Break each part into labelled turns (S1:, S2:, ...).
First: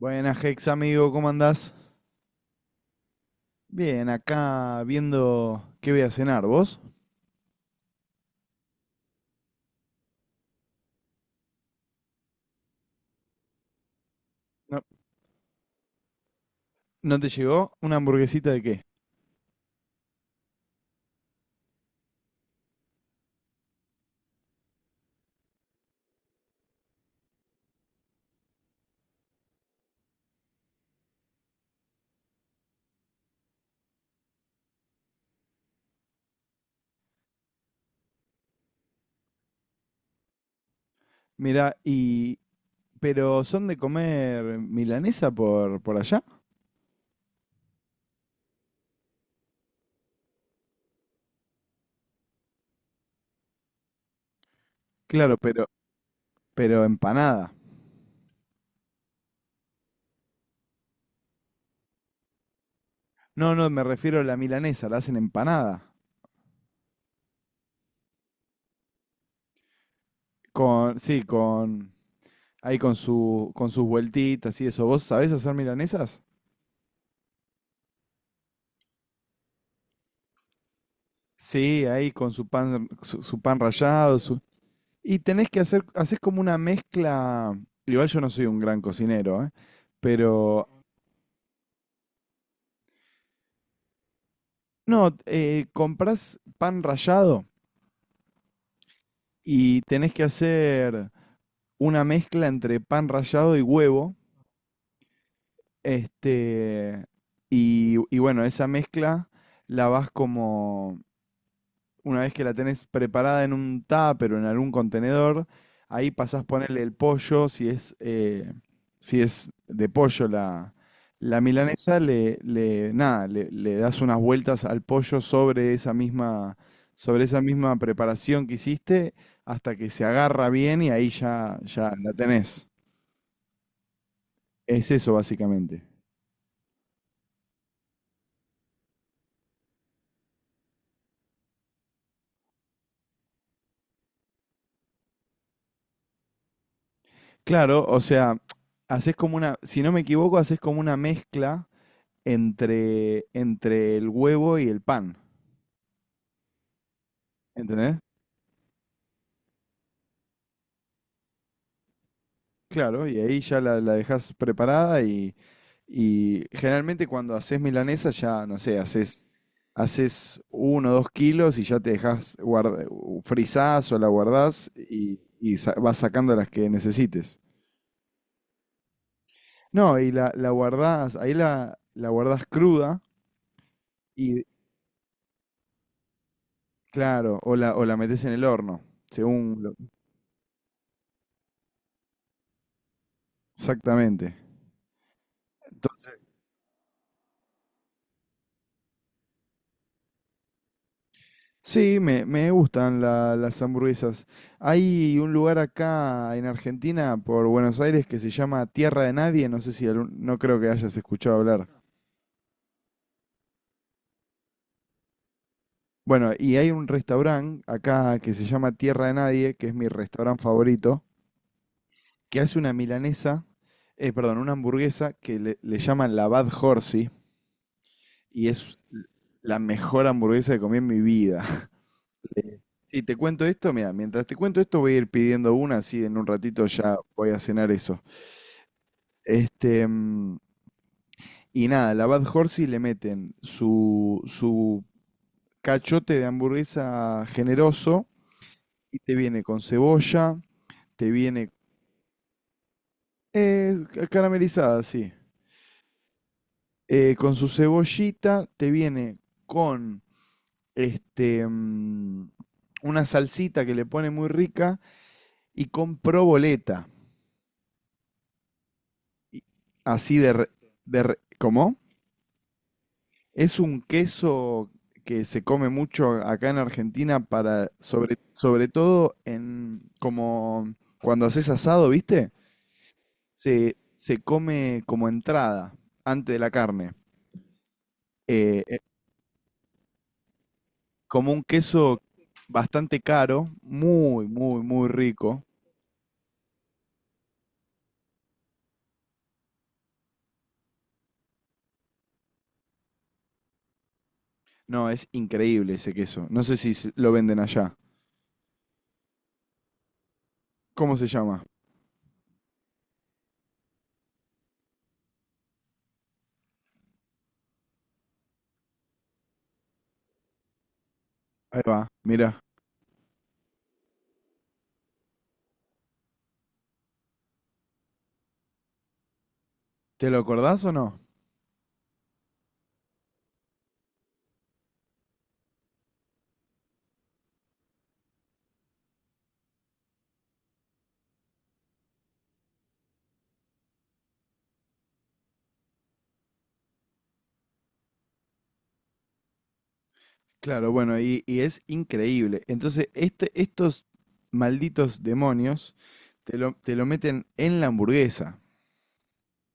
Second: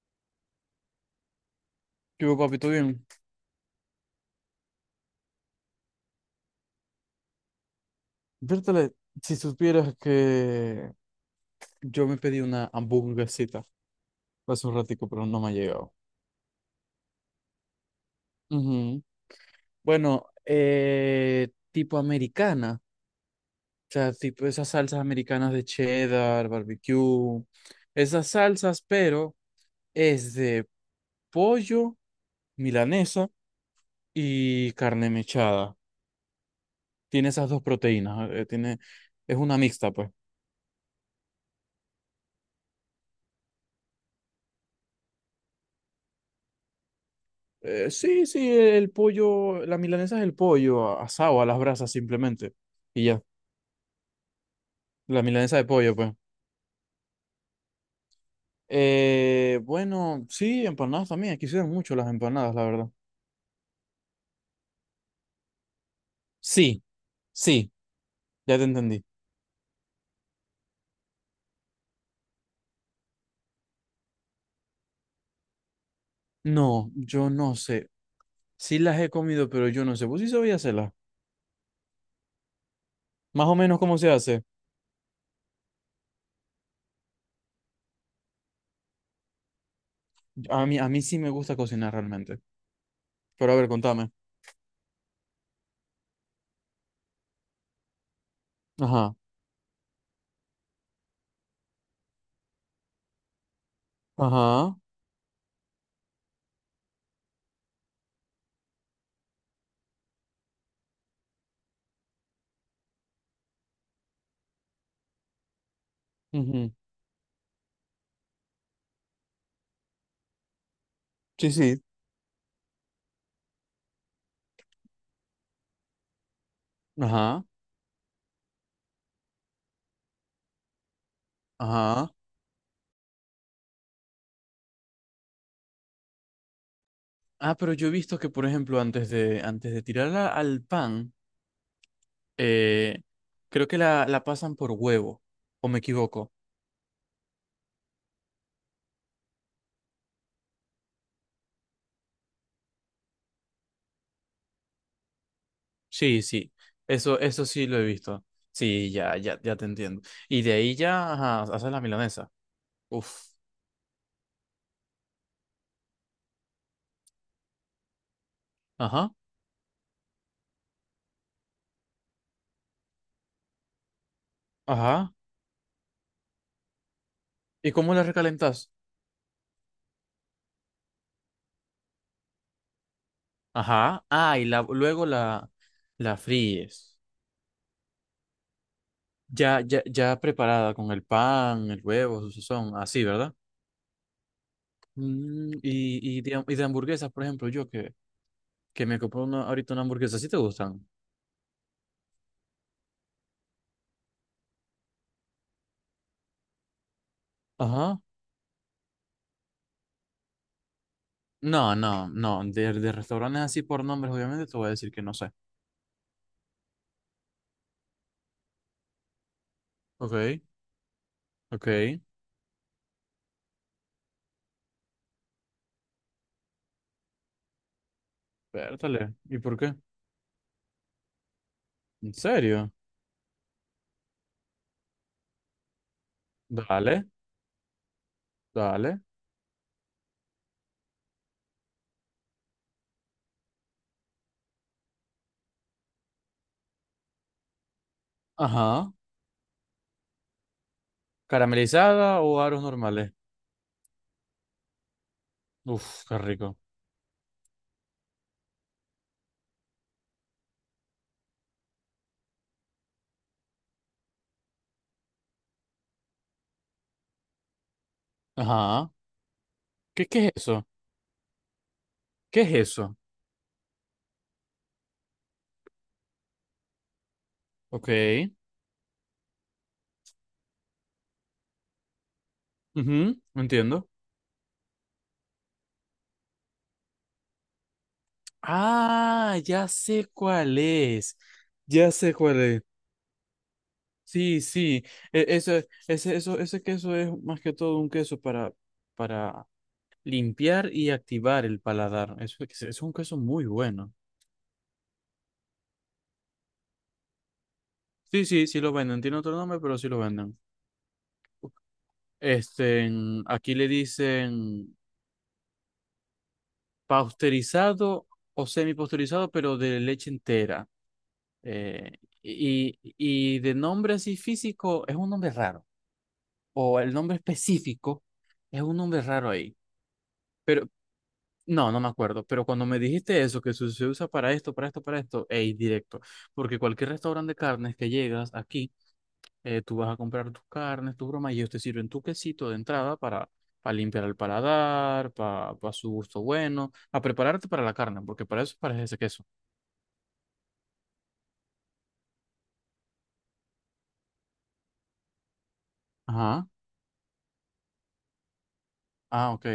S1: Buenas, Hex, amigo, ¿cómo andás?
S2: Yo, papi, ¿todo bien?
S1: Bien, acá viendo qué voy a cenar, ¿vos?
S2: Vértale, si supieras que yo me pedí una hamburguesita hace un
S1: No,
S2: ratico, pero no me ha llegado.
S1: ¿no te llegó? ¿Una hamburguesita de qué?
S2: Ujú. Bueno, tipo americana, o sea, tipo esas salsas americanas de cheddar, barbecue, esas salsas, pero es de pollo, milanesa y carne mechada. Tiene esas dos proteínas, tiene, es una mixta, pues.
S1: Mirá, y... ¿Pero son de comer milanesa por allá?
S2: Sí, sí, el pollo, la milanesa es el pollo asado a las brasas simplemente. Y ya, la
S1: Claro,
S2: milanesa de pollo, pues.
S1: pero empanada.
S2: Bueno, sí, empanadas también. Aquí se dan mucho las empanadas, la verdad.
S1: No, no, me refiero a la milanesa, la hacen empanada.
S2: Sí, sí, ya te entendí.
S1: Con, sí, con... Ahí con su, con sus vueltitas y eso. ¿Vos sabés hacer milanesas?
S2: No, yo no sé. Sí las he comido, pero yo no sé. ¿Vos sí sabías hacerlas?
S1: Sí, ahí con su pan, su
S2: Más o
S1: pan
S2: menos cómo se
S1: rallado, su.
S2: hace.
S1: Y tenés que hacer, haces como una mezcla. Igual yo no soy un gran cocinero, ¿eh?
S2: A
S1: Pero
S2: mí, a mí sí me gusta cocinar realmente. Pero a ver, contame.
S1: no, comprás pan rallado
S2: Ajá,
S1: y tenés que hacer una mezcla entre pan rallado y huevo.
S2: ajá,
S1: Este, y bueno, esa mezcla la vas como una vez que la tenés preparada en un tupper o en algún contenedor, ahí pasás a
S2: ujú.
S1: ponerle el pollo, si es, si es de pollo la, la
S2: Sí, sí,
S1: milanesa, le- nada, le das unas vueltas al pollo sobre esa
S2: ajá,
S1: misma preparación que hiciste hasta que se agarra bien y ahí ya, ya
S2: ajá.
S1: la tenés. Es eso básicamente.
S2: Ah, pero yo he visto que, por ejemplo, antes de tirarla al pan, eh, creo que la pasan por huevo, o me equivoco.
S1: Claro, o sea, haces como una, si no me equivoco, haces como una mezcla entre, entre el huevo y el pan.
S2: Sí, sí, eso sí lo he
S1: ¿Entendés?
S2: visto. Sí, ya, ya, ya te entiendo. Y de ahí ya, ajá, haces la milanesa.
S1: Claro,
S2: Uf,
S1: y ahí ya la dejás preparada y generalmente cuando haces milanesa ya, no sé,
S2: ajá,
S1: haces, haces uno o dos kilos y ya te dejas guarda, u- frizás o la guardás
S2: ajá.
S1: y sa- vas sacando las que necesites.
S2: ¿Y cómo la recalentas?
S1: No, y la guardás, ahí la, la guardás cruda
S2: Ajá, ah,
S1: y
S2: y la, luego la, la fríes.
S1: claro, o la metés en el horno, según
S2: Ya,
S1: lo-
S2: ya, ya preparada con el pan, el huevo, su sazón, así, ¿verdad?
S1: exactamente.
S2: Mm, y de hamburguesas, por ejemplo, yo que me compré una, ahorita una hamburguesa. ¿Sí te gustan?
S1: Sí, me- me gustan la- las hamburguesas. Hay un lugar acá en Argentina, por Buenos
S2: Ajá.
S1: Aires, que se llama Tierra de Nadie. No sé si algún- no creo que hayas escuchado hablar.
S2: No, no, no. De restaurantes así por nombres, obviamente, te voy a decir que no sé.
S1: Bueno, y hay un restaurante acá que se llama Tierra de Nadie, que es mi
S2: Ok,
S1: restaurante favorito,
S2: ok.
S1: que hace una milanesa, perdón, una hamburguesa que le llaman la Bad Horsey, y es
S2: Pértale. ¿Y por
S1: la
S2: qué?
S1: mejor hamburguesa que comí en mi vida.
S2: ¿En serio?
S1: Si te cuento esto, mira, mientras te cuento esto voy a ir pidiendo una, así en un ratito ya
S2: Dale,
S1: voy a cenar eso.
S2: dale.
S1: Este, y nada, la Bad Horsey le meten su, su cachote de hamburguesa generoso
S2: Ajá.
S1: y te viene con cebolla, te viene
S2: ¿Caramelizada o aros normales?
S1: ca- caramelizada, sí.
S2: Uf, qué rico.
S1: Con su cebollita, te viene con este, una salsita que le pone muy rica y con proboleta.
S2: Ajá.
S1: Y-
S2: ¿Qué,
S1: Así
S2: qué es eso?
S1: de re- ¿cómo?
S2: ¿Qué es eso?
S1: Es un queso que se come mucho acá en Argentina para,
S2: Ok.
S1: sobre, sobre todo en, como cuando haces asado, ¿viste?
S2: Ujú,
S1: Se,
S2: entiendo.
S1: se come como entrada, antes de la carne. Eh, eh,
S2: Ah, ya sé cuál es.
S1: como un
S2: Ya
S1: queso
S2: sé cuál es.
S1: bastante caro, muy,
S2: Sí,
S1: muy,
S2: sí,
S1: muy rico.
S2: eso, ese, eso, ese queso es más que todo un queso para limpiar y activar el paladar. Eso es un queso muy bueno.
S1: No, es increíble ese queso. No sé si se- lo venden allá.
S2: Sí, sí, sí lo venden. Tiene otro nombre, pero sí lo venden.
S1: ¿Cómo se llama?
S2: Este, aquí le dicen pasteurizado o semipasteurizado, pero de leche entera.
S1: Ahí va,
S2: Eh,
S1: mira.
S2: y de nombre así físico es un nombre raro. O el nombre específico es un nombre raro ahí.
S1: ¿Te lo acordás o no?
S2: No, no me acuerdo, pero cuando me dijiste eso, que se usa para esto, para esto, para esto, ey, directo. Porque cualquier restaurante de carnes que llegas aquí, tú vas a comprar tus carnes, tus bromas, y ellos te sirven tu quesito de entrada para limpiar el paladar, para, su gusto bueno, a prepararte para la carne, porque para eso parece ese queso.
S1: Claro, bueno, y es increíble. Entonces, este, estos malditos demonios
S2: Ajá.
S1: te lo meten en la hamburguesa
S2: Ah, ok.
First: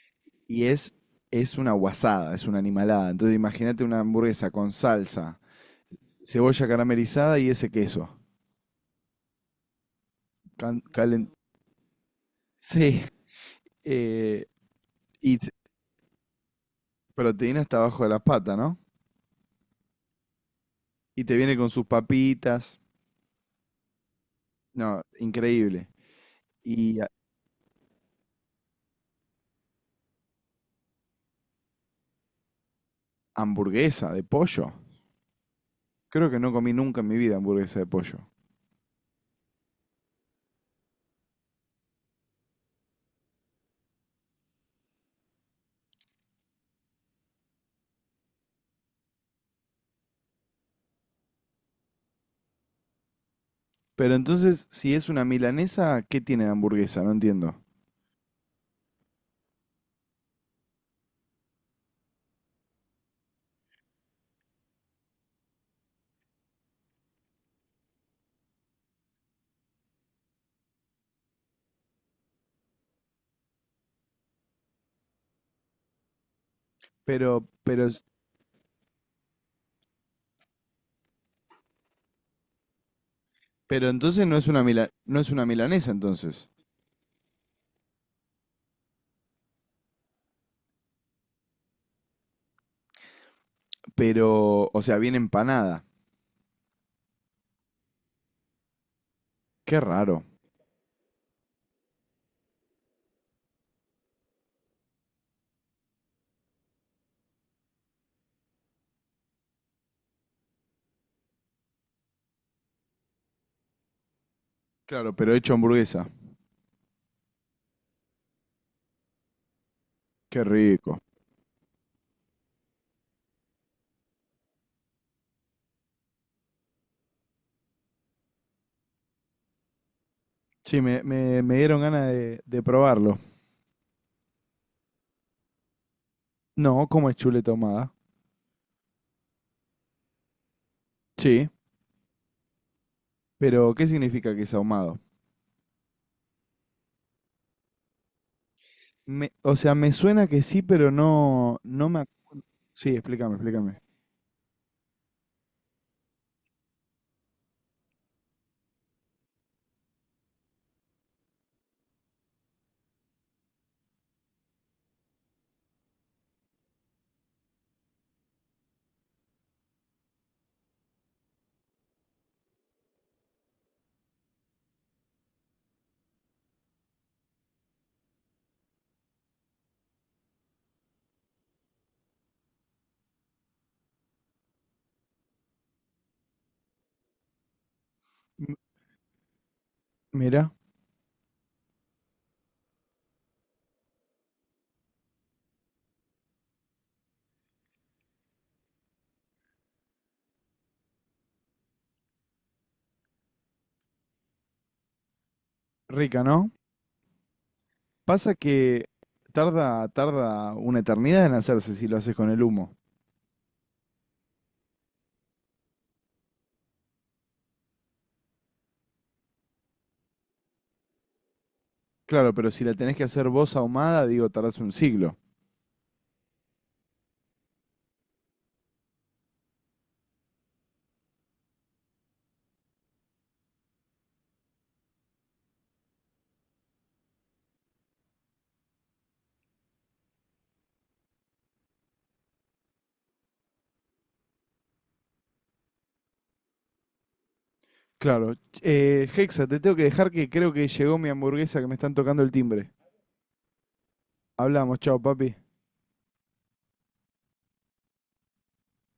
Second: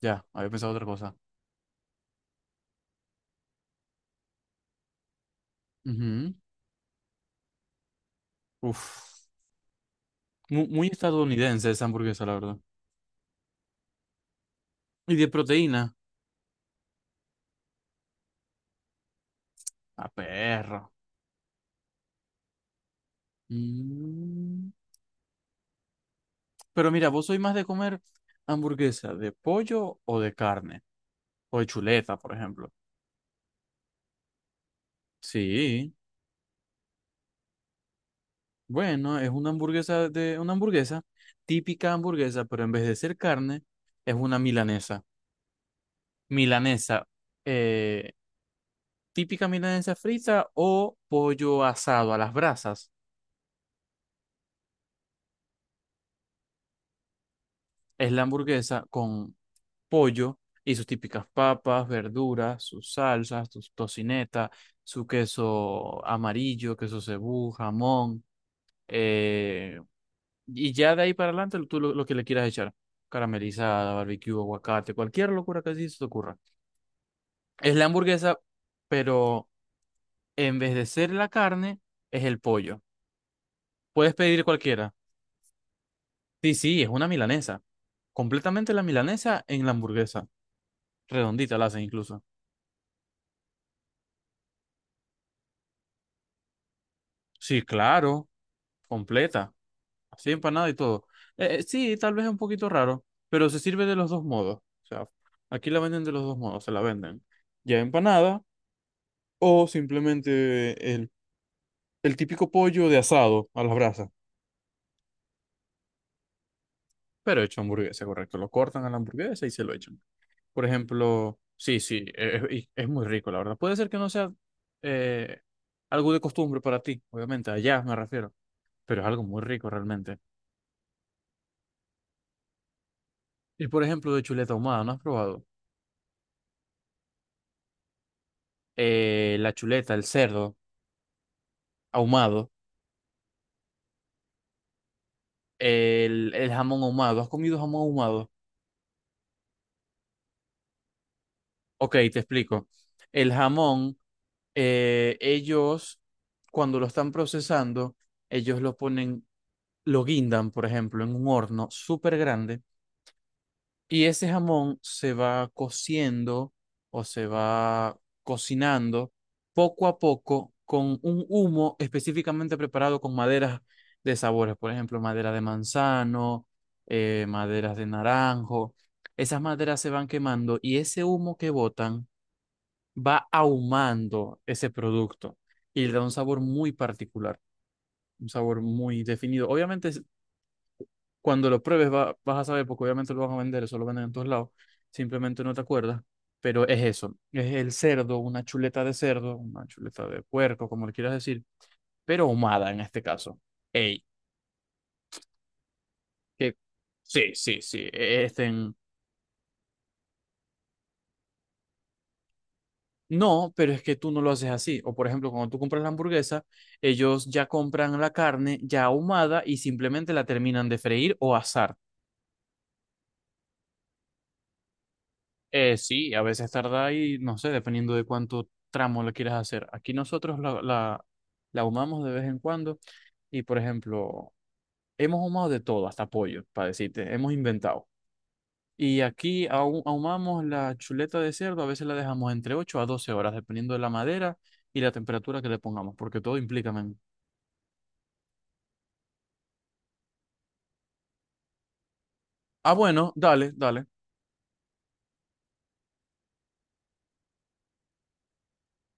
S2: Ya, había
S1: y
S2: pensado otra cosa.
S1: es una guasada, es una animalada. Entonces, imagínate una hamburguesa con salsa,
S2: Ujú.
S1: cebolla caramelizada y ese queso.
S2: Uf. Mu-
S1: Can-
S2: muy
S1: calen-
S2: estadounidense esa hamburguesa, la verdad.
S1: Sí, eh,
S2: Y de
S1: y t-
S2: proteína.
S1: proteína hasta abajo de la pata, ¿no?
S2: A perro.
S1: Y te viene con sus papitas.
S2: Mm.
S1: No, increíble.
S2: Pero
S1: Y a-
S2: mira, ¿vos sois más de comer hamburguesa de pollo o de carne? O de chuleta, por ejemplo.
S1: hamburguesa de pollo.
S2: Sí,
S1: Creo que no comí nunca en mi vida hamburguesa de pollo.
S2: bueno, es una hamburguesa de una hamburguesa, típica hamburguesa, pero en vez de ser carne, es una milanesa. Milanesa, eh, típica milanesa frita o pollo asado a las brasas.
S1: Pero entonces, si es una milanesa, ¿qué tiene de hamburguesa? No entiendo.
S2: Es la hamburguesa con pollo y sus típicas papas, verduras, sus salsas, sus tocineta, su queso amarillo, queso cebú, jamón. eh, y ya de ahí para adelante tú lo que le quieras echar. Caramelizada, barbecue, aguacate, cualquier locura que así se te ocurra. Es
S1: Pero,
S2: la
S1: es-
S2: hamburguesa, pero en vez de ser la carne, es el pollo.
S1: pero
S2: Puedes
S1: entonces no
S2: pedir
S1: es una mila-
S2: cualquiera.
S1: no es una milanesa entonces.
S2: Sí, sí, es una milanesa. Completamente la milanesa en la hamburguesa. Redondita la hacen incluso.
S1: Pero, o sea, viene empanada.
S2: Sí, claro, completa.
S1: Qué raro.
S2: Así empanada y todo. Sí, tal vez es un poquito raro, pero se sirve de los dos modos. O sea, aquí la venden de los dos modos, se la venden ya empanada o simplemente el típico pollo de asado a las brasas,
S1: Claro, pero hecho hamburguesa.
S2: pero hecho hamburguesa, correcto. Lo cortan a la hamburguesa y se lo echan.
S1: Qué
S2: Por
S1: rico.
S2: ejemplo, sí, sí, y es, muy rico, la verdad. Puede ser que no sea eh, algo de costumbre para ti, obviamente, allá me refiero, pero es algo muy rico realmente.
S1: Sí, me- me dieron ganas de probarlo.
S2: Y por ejemplo, de chuleta ahumada, ¿no has probado?
S1: No, cómo es chuleta ahumada.
S2: La chuleta, el cerdo
S1: Sí,
S2: ahumado,
S1: pero ¿qué significa que es ahumado?
S2: el jamón ahumado. ¿Has comido jamón ahumado?
S1: Me- o sea, me suena que sí, pero no, no
S2: Ok,
S1: me... ac-
S2: te explico.
S1: Sí,
S2: El
S1: explícame, explícame.
S2: jamón, ellos, cuando lo están procesando, ellos lo ponen, lo guindan, por ejemplo, en un horno súper grande. Y ese jamón se va cociendo o se va cocinando poco a poco con un humo específicamente preparado con maderas de sabores, por ejemplo, madera de manzano, maderas de naranjo. Esas maderas se van quemando y ese humo que botan va ahumando ese producto y le da un sabor muy particular, un
S1: M-
S2: sabor muy definido. Obviamente es-
S1: Mira,
S2: cuando lo pruebes vas a saber, porque obviamente lo vas a vender, eso lo venden en todos lados, simplemente no te acuerdas, pero es eso, es el cerdo, una chuleta de cerdo, una chuleta de puerco, como le quieras decir, pero ahumada en este caso. Ey,
S1: rica, ¿no?
S2: que sí, sí, sí,
S1: Pasa
S2: este, en-
S1: que tarda, tarda una eternidad en hacerse si lo haces con el humo.
S2: no, pero es que tú no lo haces así, o por ejemplo, cuando tú compras la hamburguesa, ellos ya compran la carne ya ahumada y simplemente la terminan de freír o asar.
S1: Claro, pero si la tenés que hacer vos ahumada, digo, tardás un siglo.
S2: Sí, a veces tarda y no sé, dependiendo de cuánto tramo lo quieras hacer. Aquí nosotros la ahumamos de vez en cuando y, por ejemplo, hemos ahumado de todo, hasta pollo, para decirte, hemos inventado. Y aquí ahumamos la chuleta de cerdo, a veces la dejamos entre 8 a 12 horas, dependiendo de la madera y la temperatura que le pongamos, porque todo implica, men.
S1: Claro. Hexa, te tengo que dejar que creo que llegó mi hamburguesa que me están tocando el timbre.
S2: Ah, bueno, dale, dale.
S1: Hablamos, chao, papi.